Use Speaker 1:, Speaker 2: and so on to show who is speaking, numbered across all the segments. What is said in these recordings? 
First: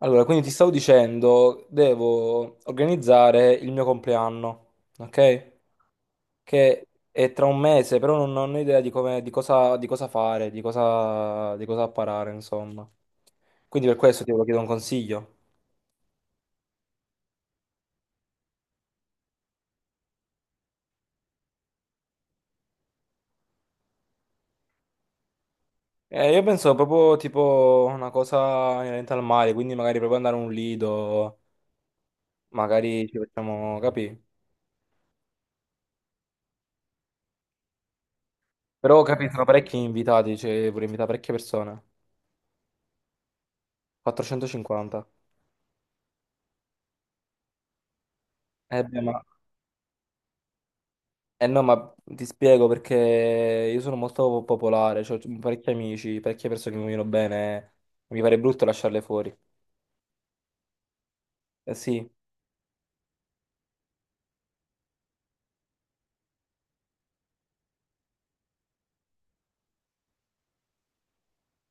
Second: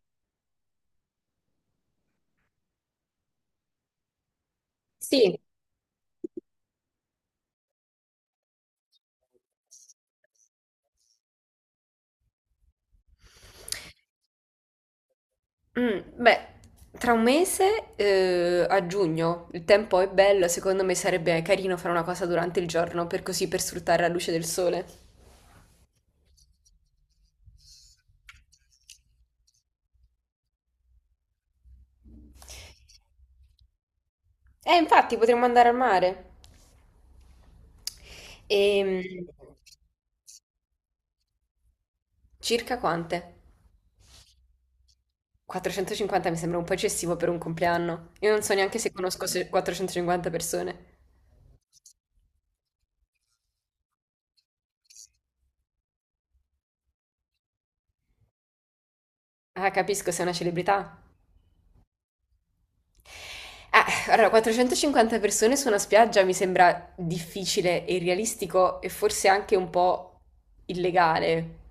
Speaker 1: Allora, quindi ti stavo dicendo, devo organizzare il mio compleanno,
Speaker 2: Sì.
Speaker 1: ok? Che è tra un mese, però non ho idea di come, di cosa fare, di cosa apparare, insomma. Quindi per questo ti volevo chiedere un consiglio.
Speaker 2: Mm. Beh, tra un mese, a giugno, il tempo è bello, secondo me sarebbe carino fare una cosa durante il giorno, per così per sfruttare la luce del sole.
Speaker 1: Io penso proprio tipo una cosa inerente al mare, quindi magari proprio andare a un lido, magari ci facciamo, capì?
Speaker 2: Infatti, potremmo andare al mare.
Speaker 1: Però
Speaker 2: Ehm,
Speaker 1: capì, sono parecchi invitati, cioè vorrei invitare parecchie persone.
Speaker 2: Circa quante?
Speaker 1: 450.
Speaker 2: 450 mi sembra un po' eccessivo per un compleanno. Io non so neanche
Speaker 1: Eh
Speaker 2: se
Speaker 1: beh, ma
Speaker 2: conosco 450 persone.
Speaker 1: Eh no, ma ti spiego perché io sono molto popolare, cioè, ho parecchi amici, parecchie persone che mi vogliono bene, mi pare brutto lasciarle fuori.
Speaker 2: Ah, capisco, sei una celebrità.
Speaker 1: Eh sì,
Speaker 2: Allora, 450 persone su una spiaggia mi sembra difficile e irrealistico e forse anche un po' illegale.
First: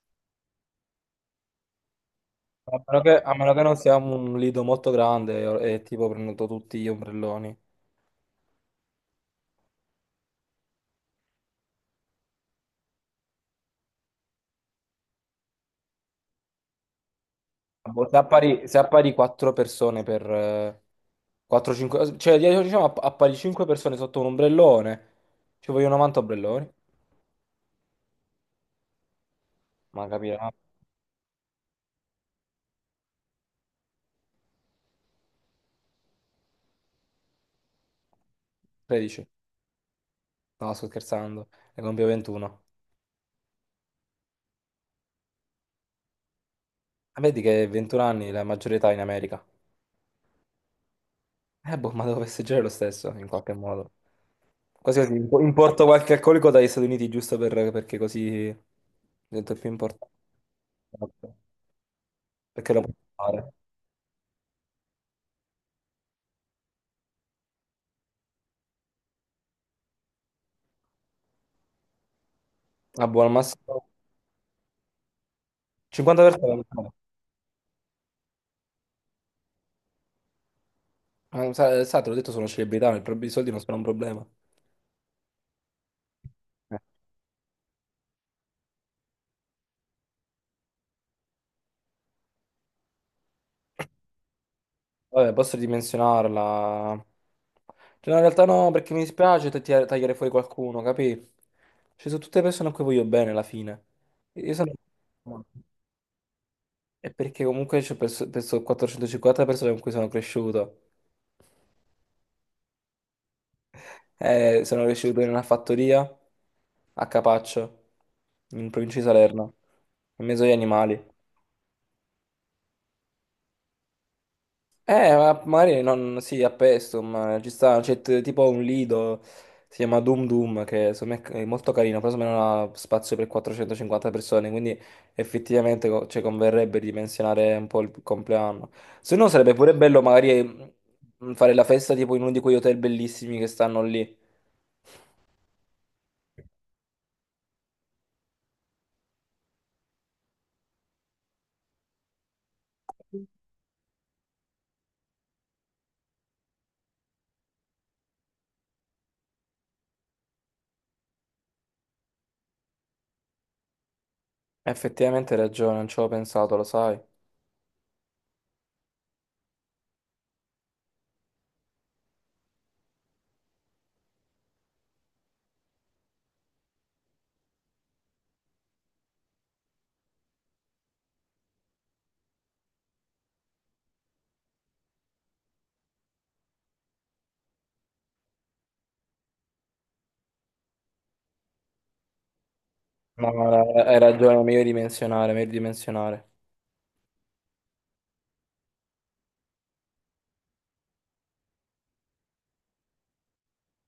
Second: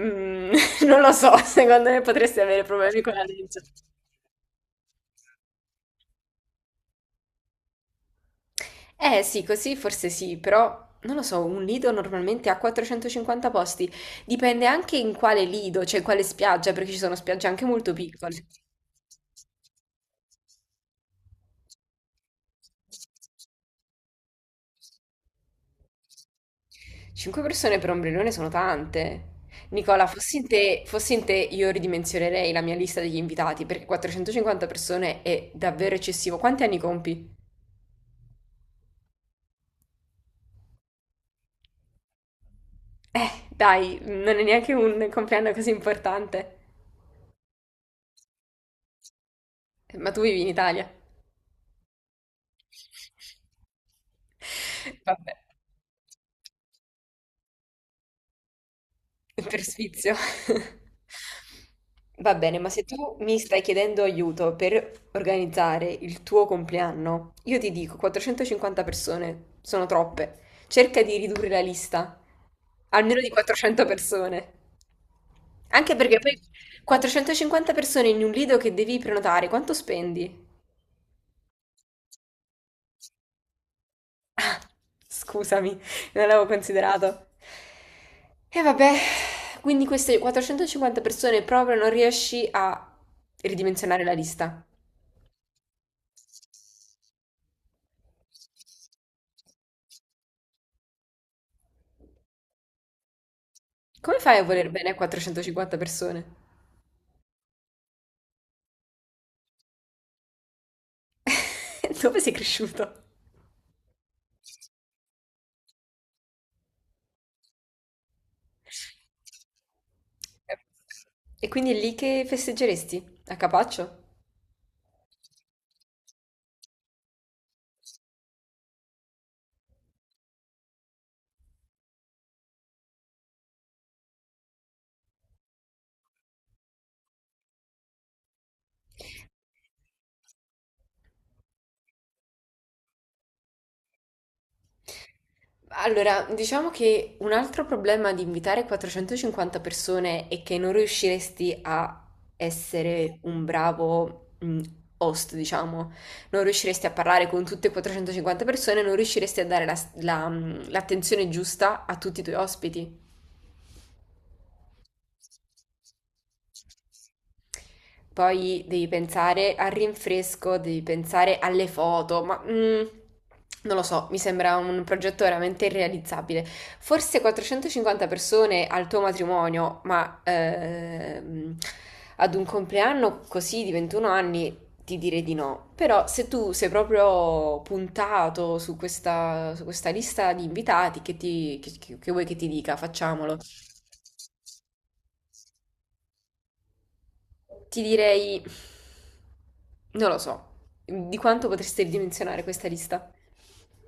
Speaker 2: Mm. Non lo so, secondo me potresti avere
Speaker 1: a
Speaker 2: problemi
Speaker 1: meno
Speaker 2: con
Speaker 1: che,
Speaker 2: la
Speaker 1: a meno
Speaker 2: legge.
Speaker 1: che non siamo un lido molto grande e tipo prendo tutti gli ombrelloni.
Speaker 2: Eh sì, così forse sì, però non lo so, un lido normalmente ha 450 posti. Dipende anche in quale lido, cioè in quale spiaggia, perché ci sono spiagge anche molto
Speaker 1: Boh, Se
Speaker 2: piccole.
Speaker 1: appari, se appari 4 persone per 4-5, cioè diciamo appari 5 persone sotto un ombrellone, ci vogliono 90 ombrelloni,
Speaker 2: Cinque persone per ombrellone sono tante. Nicola,
Speaker 1: ma
Speaker 2: fossi in
Speaker 1: capirà,
Speaker 2: te, fossi in te, io ridimensionerei la mia lista degli invitati perché 450 persone è davvero eccessivo. Quanti anni compi?
Speaker 1: 13, no sto scherzando, ne compio 21.
Speaker 2: Dai, non è neanche un compleanno così importante.
Speaker 1: Ah, vedi che 21 anni è la maggiore età in America.
Speaker 2: Ma tu vivi in Italia.
Speaker 1: Boh, ma devo festeggiare lo stesso, in qualche modo. Quasi così,
Speaker 2: Vabbè.
Speaker 1: importo qualche alcolico dagli Stati Uniti, giusto perché così diventa
Speaker 2: Per
Speaker 1: più importante.
Speaker 2: sfizio.
Speaker 1: Esatto.
Speaker 2: Va bene, ma
Speaker 1: Perché lo
Speaker 2: se
Speaker 1: puoi
Speaker 2: tu mi
Speaker 1: fare.
Speaker 2: stai chiedendo aiuto per organizzare il tuo compleanno, io ti dico 450 persone, sono troppe. Cerca di ridurre la lista,
Speaker 1: Ah,
Speaker 2: almeno
Speaker 1: buon
Speaker 2: di
Speaker 1: al
Speaker 2: 400
Speaker 1: massimo
Speaker 2: persone. Anche perché poi
Speaker 1: 50%.
Speaker 2: 450 persone in un lido che devi prenotare, quanto spendi?
Speaker 1: Sa, te l'ho detto, sono celebrità, i soldi non sono un problema.
Speaker 2: Scusami, non l'avevo
Speaker 1: Eh,
Speaker 2: considerato. E vabbè, quindi queste 450 persone proprio non riesci a ridimensionare la lista.
Speaker 1: Vabbè, posso ridimensionarla. Cioè, no, in realtà no, perché mi dispiace tagliare fuori qualcuno, capì? Ci sono tutte persone a cui voglio bene alla fine.
Speaker 2: Come fai a
Speaker 1: Io
Speaker 2: voler
Speaker 1: sono...
Speaker 2: bene a 450 persone?
Speaker 1: È perché comunque penso 450 persone con cui sono cresciuto.
Speaker 2: Dove sei cresciuto?
Speaker 1: Sono cresciuto in una fattoria a Capaccio, in provincia di Salerno, in mezzo agli animali.
Speaker 2: E quindi è lì che festeggeresti? A Capaccio?
Speaker 1: Ma magari non, sì, a Pestum, ma ci sta, c'è tipo un lido, si chiama Doom Doom, che secondo me è molto carino, però secondo me non ha spazio per 450 persone, quindi effettivamente ci converrebbe ridimensionare un po' il compleanno. Se no sarebbe pure bello magari fare la festa tipo in uno di quegli hotel bellissimi che stanno lì.
Speaker 2: Allora, diciamo che un altro problema di invitare 450 persone è che non riusciresti a essere un bravo host, diciamo. Non riusciresti a parlare con tutte e 450 persone, non riusciresti a dare l'attenzione giusta a tutti i tuoi ospiti.
Speaker 1: Effettivamente hai ragione, non ci avevo pensato, lo sai.
Speaker 2: Poi devi pensare al rinfresco, devi pensare alle foto, non lo so, mi sembra un progetto veramente irrealizzabile. Forse 450 persone al tuo matrimonio, ma ad un compleanno così di 21 anni ti direi di no. Però se tu sei proprio puntato su questa lista di invitati, che vuoi che ti dica?
Speaker 1: Ma
Speaker 2: Facciamolo.
Speaker 1: hai ragione, meglio dimensionare, meglio dimensionare.
Speaker 2: Ti direi, non lo so, di quanto potreste ridimensionare questa lista?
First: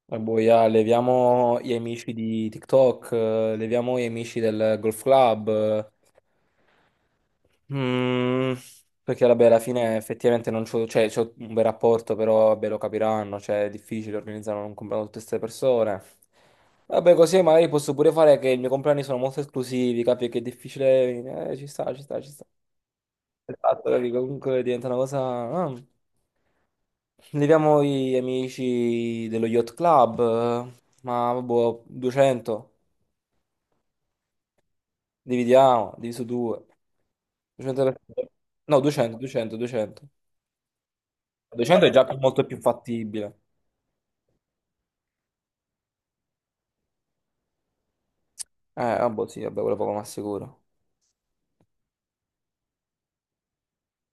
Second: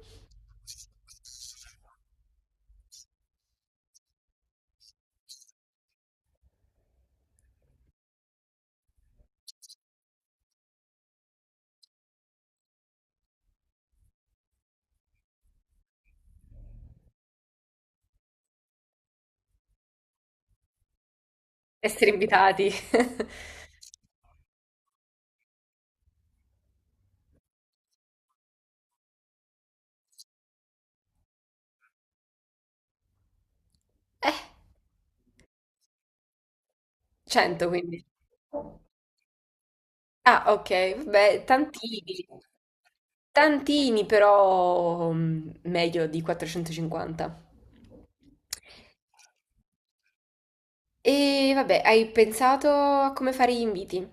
Speaker 1: Boia, leviamo gli amici di TikTok, leviamo gli amici del Golf Club, eh. Mm, perché vabbè, alla fine effettivamente non c'ho, cioè, c'ho un bel rapporto, però vabbè, lo capiranno, cioè è difficile organizzare un compleanno con tutte queste persone. Vabbè, così magari posso pure fare che i miei compleanni sono molto esclusivi, capi che è difficile, ci sta, ci
Speaker 2: Essere
Speaker 1: sta, ci sta.
Speaker 2: invitati?
Speaker 1: Esatto, capi? Comunque diventa una cosa... ah. Leviamo gli amici dello Yacht Club, ma boh, 200.
Speaker 2: Eh,
Speaker 1: Dividiamo, diviso 2.
Speaker 2: 100 quindi.
Speaker 1: 200%. No, 200, 200, 200.
Speaker 2: Ah, ok, vabbè,
Speaker 1: 200 è già
Speaker 2: tantini.
Speaker 1: molto più fattibile.
Speaker 2: Tantini, però meglio di 450.
Speaker 1: Vabbè, sì, vabbè, quello poco ma sicuro.
Speaker 2: E vabbè, hai pensato a come fare gli inviti?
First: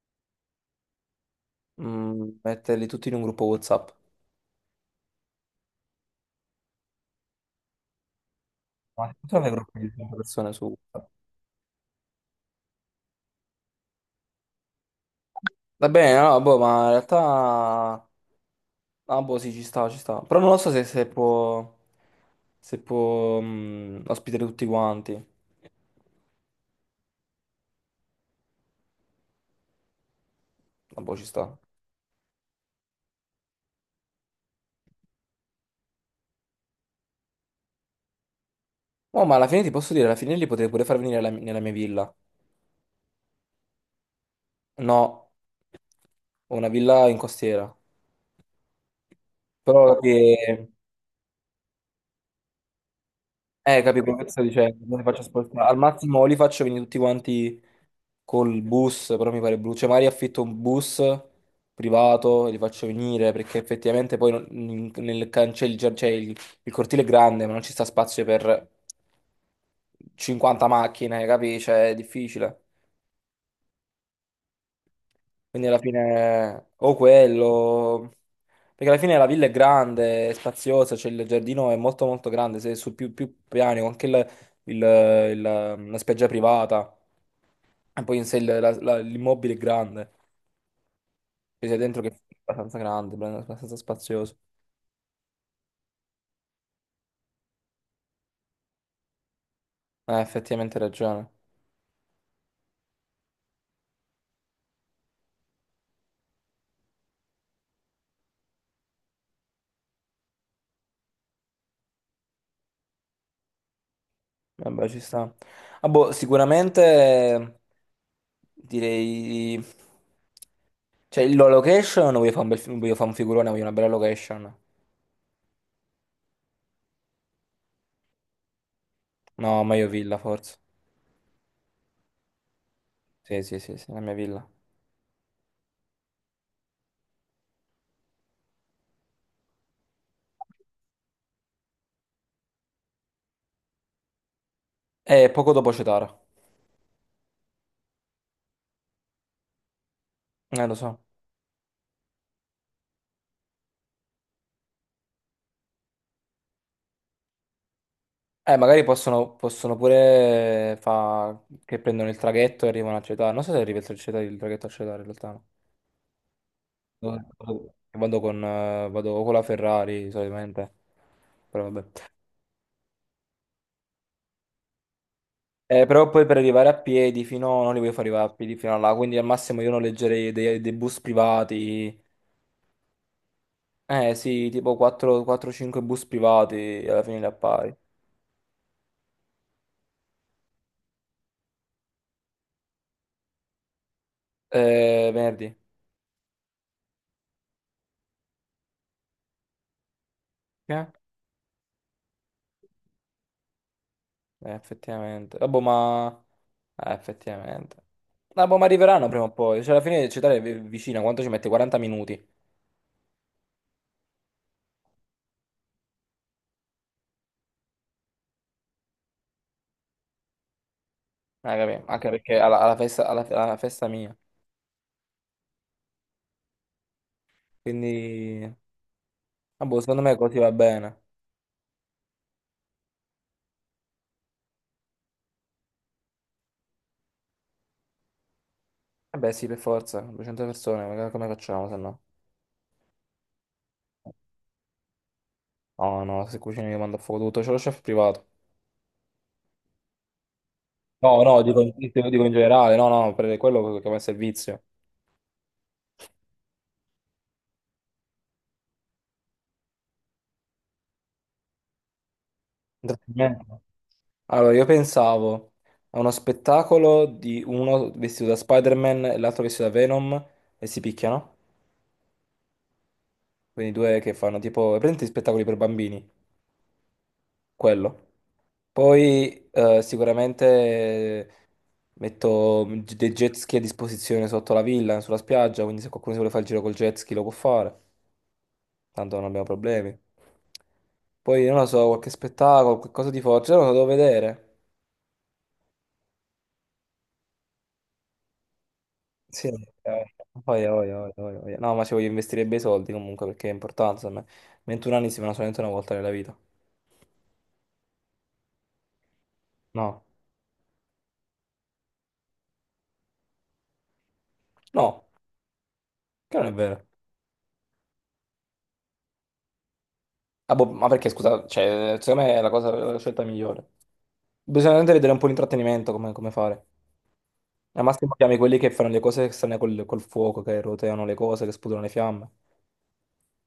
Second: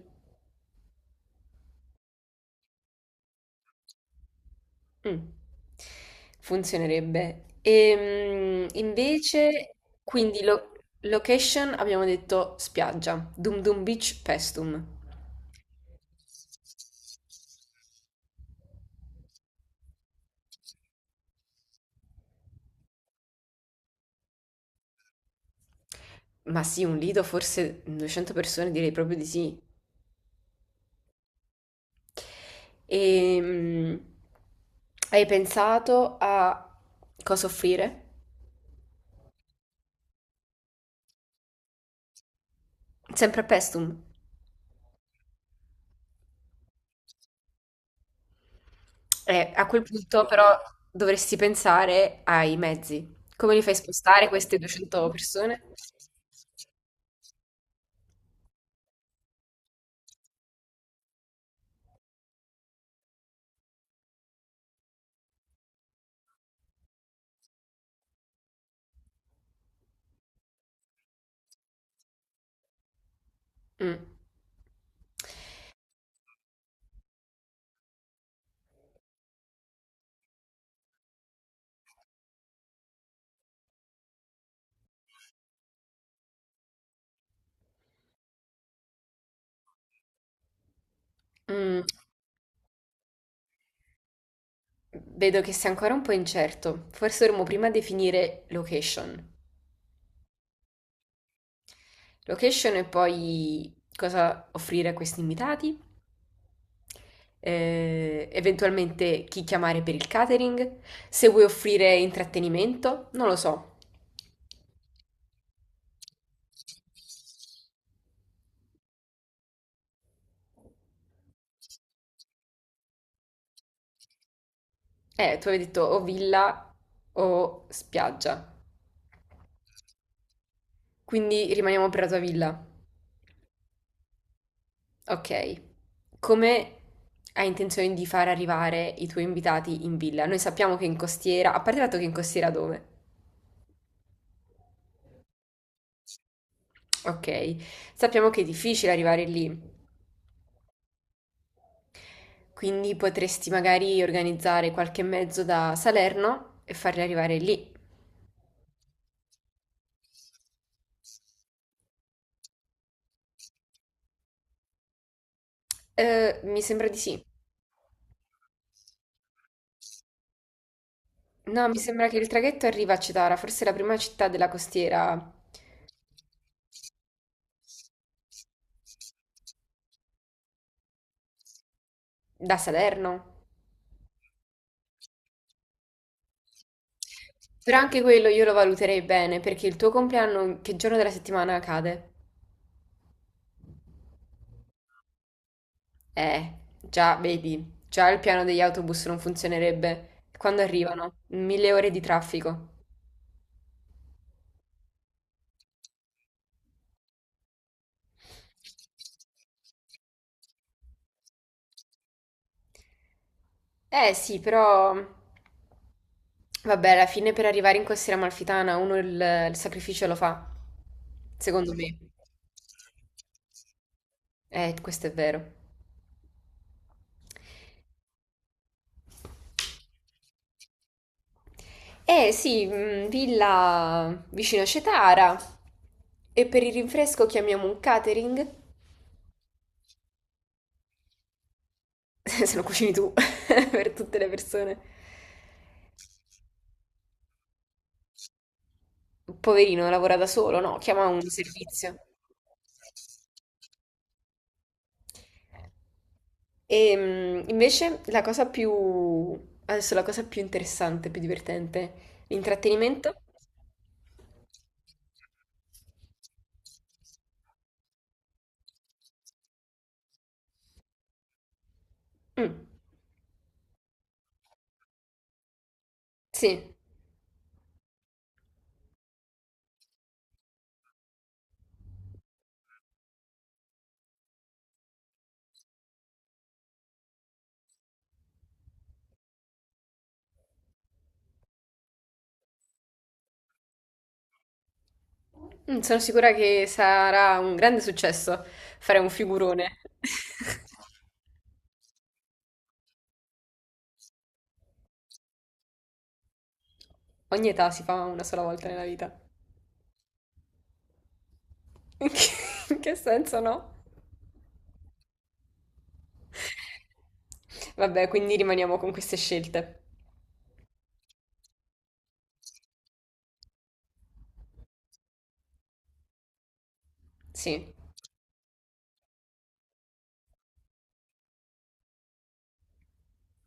Speaker 1: Metterli tutti in un gruppo WhatsApp.
Speaker 2: Mh. Funzionerebbe. Ehm,
Speaker 1: Ma ci sono dei
Speaker 2: invece,
Speaker 1: gruppi di 100
Speaker 2: quindi
Speaker 1: persone su
Speaker 2: lo
Speaker 1: WhatsApp?
Speaker 2: location abbiamo detto spiaggia, Dum Dum Beach, Paestum.
Speaker 1: Va bene, no, boh, ma in realtà... Ah, boh, sì, ci sta, ci sta. Però non lo so se può... Se può ospitare tutti quanti.
Speaker 2: Ma sì, un lido, forse 200 persone, direi proprio di sì.
Speaker 1: Ah, boh, ci sta.
Speaker 2: Ehm, Hai pensato a cosa offrire?
Speaker 1: Oh, ma alla fine ti posso dire, alla fine li potrei pure far venire nella mia villa.
Speaker 2: Sempre a Paestum.
Speaker 1: No, ho una villa in costiera.
Speaker 2: A quel
Speaker 1: Però che,
Speaker 2: punto però dovresti pensare ai mezzi. Come li fai
Speaker 1: capi quello che
Speaker 2: spostare
Speaker 1: ti sto
Speaker 2: queste
Speaker 1: dicendo, non li
Speaker 2: 200
Speaker 1: faccio
Speaker 2: persone?
Speaker 1: spostare. Al massimo o li faccio venire tutti quanti col bus, però mi pare brutto. Cioè, magari affitto un bus privato e li faccio venire, perché effettivamente poi nel cancello, cioè il cortile è grande, ma non ci sta spazio per 50 macchine, capi? Cioè, è difficile.
Speaker 2: Mm.
Speaker 1: Quindi alla fine o quello, perché alla fine la villa è grande, è spaziosa, c'è il giardino è molto molto grande, sei su più piani, con anche il- il- la spiaggia privata, e poi in sé l'immobile è grande, cioè sei
Speaker 2: Mm.
Speaker 1: dentro che è abbastanza grande, abbastanza spazioso.
Speaker 2: Vedo che sei ancora un po' incerto. Forse dovremmo prima definire location.
Speaker 1: Effettivamente hai ragione,
Speaker 2: Location e poi cosa offrire a questi invitati, eventualmente chi chiamare per il catering, se vuoi offrire intrattenimento, non lo so.
Speaker 1: vabbè ci sta. Ah, boh, sicuramente direi... Cioè, la location, voglio fare un figurone, voglio una bella location.
Speaker 2: Tu avevi detto o villa o spiaggia.
Speaker 1: No, meglio villa, forse.
Speaker 2: Quindi rimaniamo per la tua villa.
Speaker 1: Sì, sì, sì, sì, la mia villa.
Speaker 2: Ok, come hai intenzione di far arrivare i tuoi invitati in villa? Noi sappiamo che in costiera, a parte il fatto che in costiera dove?
Speaker 1: E poco dopo Cetara.
Speaker 2: Ok, sappiamo che è difficile arrivare lì,
Speaker 1: Lo so.
Speaker 2: quindi potresti magari organizzare qualche mezzo da Salerno e farli arrivare lì.
Speaker 1: Magari possono pure fa che prendono il traghetto e arrivano a Cetara. Non so se arriva il traghetto a Cetara, in realtà.
Speaker 2: Mi sembra di
Speaker 1: No.
Speaker 2: sì.
Speaker 1: Vado con la Ferrari, solitamente.
Speaker 2: No,
Speaker 1: Però
Speaker 2: mi
Speaker 1: vabbè.
Speaker 2: sembra che il traghetto arriva a Cetara, forse è la prima città della costiera
Speaker 1: Però poi per arrivare a piedi fino... No, non li voglio far arrivare a piedi fino a là, quindi al massimo io noleggerei dei bus privati.
Speaker 2: da Salerno.
Speaker 1: Eh sì, tipo 4-5 bus privati, alla fine li appari.
Speaker 2: Però anche quello io lo valuterei bene, perché il tuo compleanno che giorno della settimana cade?
Speaker 1: Venerdì.
Speaker 2: Già, vedi, già il piano degli autobus non funzionerebbe. Quando
Speaker 1: Che?
Speaker 2: arrivano? Mille ore di traffico.
Speaker 1: Effettivamente. Vabbè, ma... effettivamente. Vabbè, ma arriveranno prima o poi. Cioè, alla fine Città è vicina. Quanto ci mette? 40 minuti.
Speaker 2: Eh sì, però vabbè, alla fine per arrivare in costiera amalfitana uno il sacrificio lo fa, secondo
Speaker 1: Capì?
Speaker 2: me.
Speaker 1: Anche perché alla festa, alla festa mia.
Speaker 2: Questo è vero.
Speaker 1: Quindi... Vabbè, secondo me così va bene.
Speaker 2: Eh sì, villa vicino a Cetara. E per il rinfresco chiamiamo un catering.
Speaker 1: Vabbè, sì, per forza. 200 persone, ma come facciamo, se no?
Speaker 2: Se lo cucini tu, per tutte le persone.
Speaker 1: No, no, se cucini io mando a fuoco tutto. C'è lo chef privato.
Speaker 2: Poverino, lavora da solo, no, chiama un
Speaker 1: No, no, dico, in
Speaker 2: servizio.
Speaker 1: dico in generale. No, no, per quello che va in servizio.
Speaker 2: E invece la cosa più, adesso la cosa più interessante, più divertente, l'intrattenimento.
Speaker 1: Intrattenimento. Allora, io pensavo a uno spettacolo di uno vestito da Spider-Man e l'altro vestito da Venom e si picchiano.
Speaker 2: Mm,
Speaker 1: Quindi due che fanno tipo, prendi spettacoli per bambini,
Speaker 2: sì.
Speaker 1: quello. Poi sicuramente eh, metto dei jet ski a disposizione sotto la villa, sulla spiaggia, quindi se qualcuno si vuole fare il giro col jet ski lo può fare, tanto non abbiamo problemi. Poi non lo so, qualche spettacolo, qualcosa di forte, non lo so, devo vedere.
Speaker 2: Sono sicura che sarà un grande successo fare un
Speaker 1: Sì,
Speaker 2: figurone.
Speaker 1: voglia, voglia, voglia, voglia, voglia. No, ma ci voglio investire bei soldi comunque perché è importante, insomma. 21 anni si fanno solamente una volta nella vita.
Speaker 2: Ogni età si fa una sola volta nella vita.
Speaker 1: No,
Speaker 2: In che, in che senso no?
Speaker 1: no, che non è vero.
Speaker 2: Vabbè, quindi rimaniamo con queste scelte.
Speaker 1: Ah, boh, ma perché, scusa, cioè, secondo me è la cosa, la scelta migliore. Bisogna veramente vedere un po' l'intrattenimento, come fare.
Speaker 2: Sì.
Speaker 1: Al massimo chiami quelli che fanno le cose strane col fuoco, che roteano le cose, che sputano le fiamme.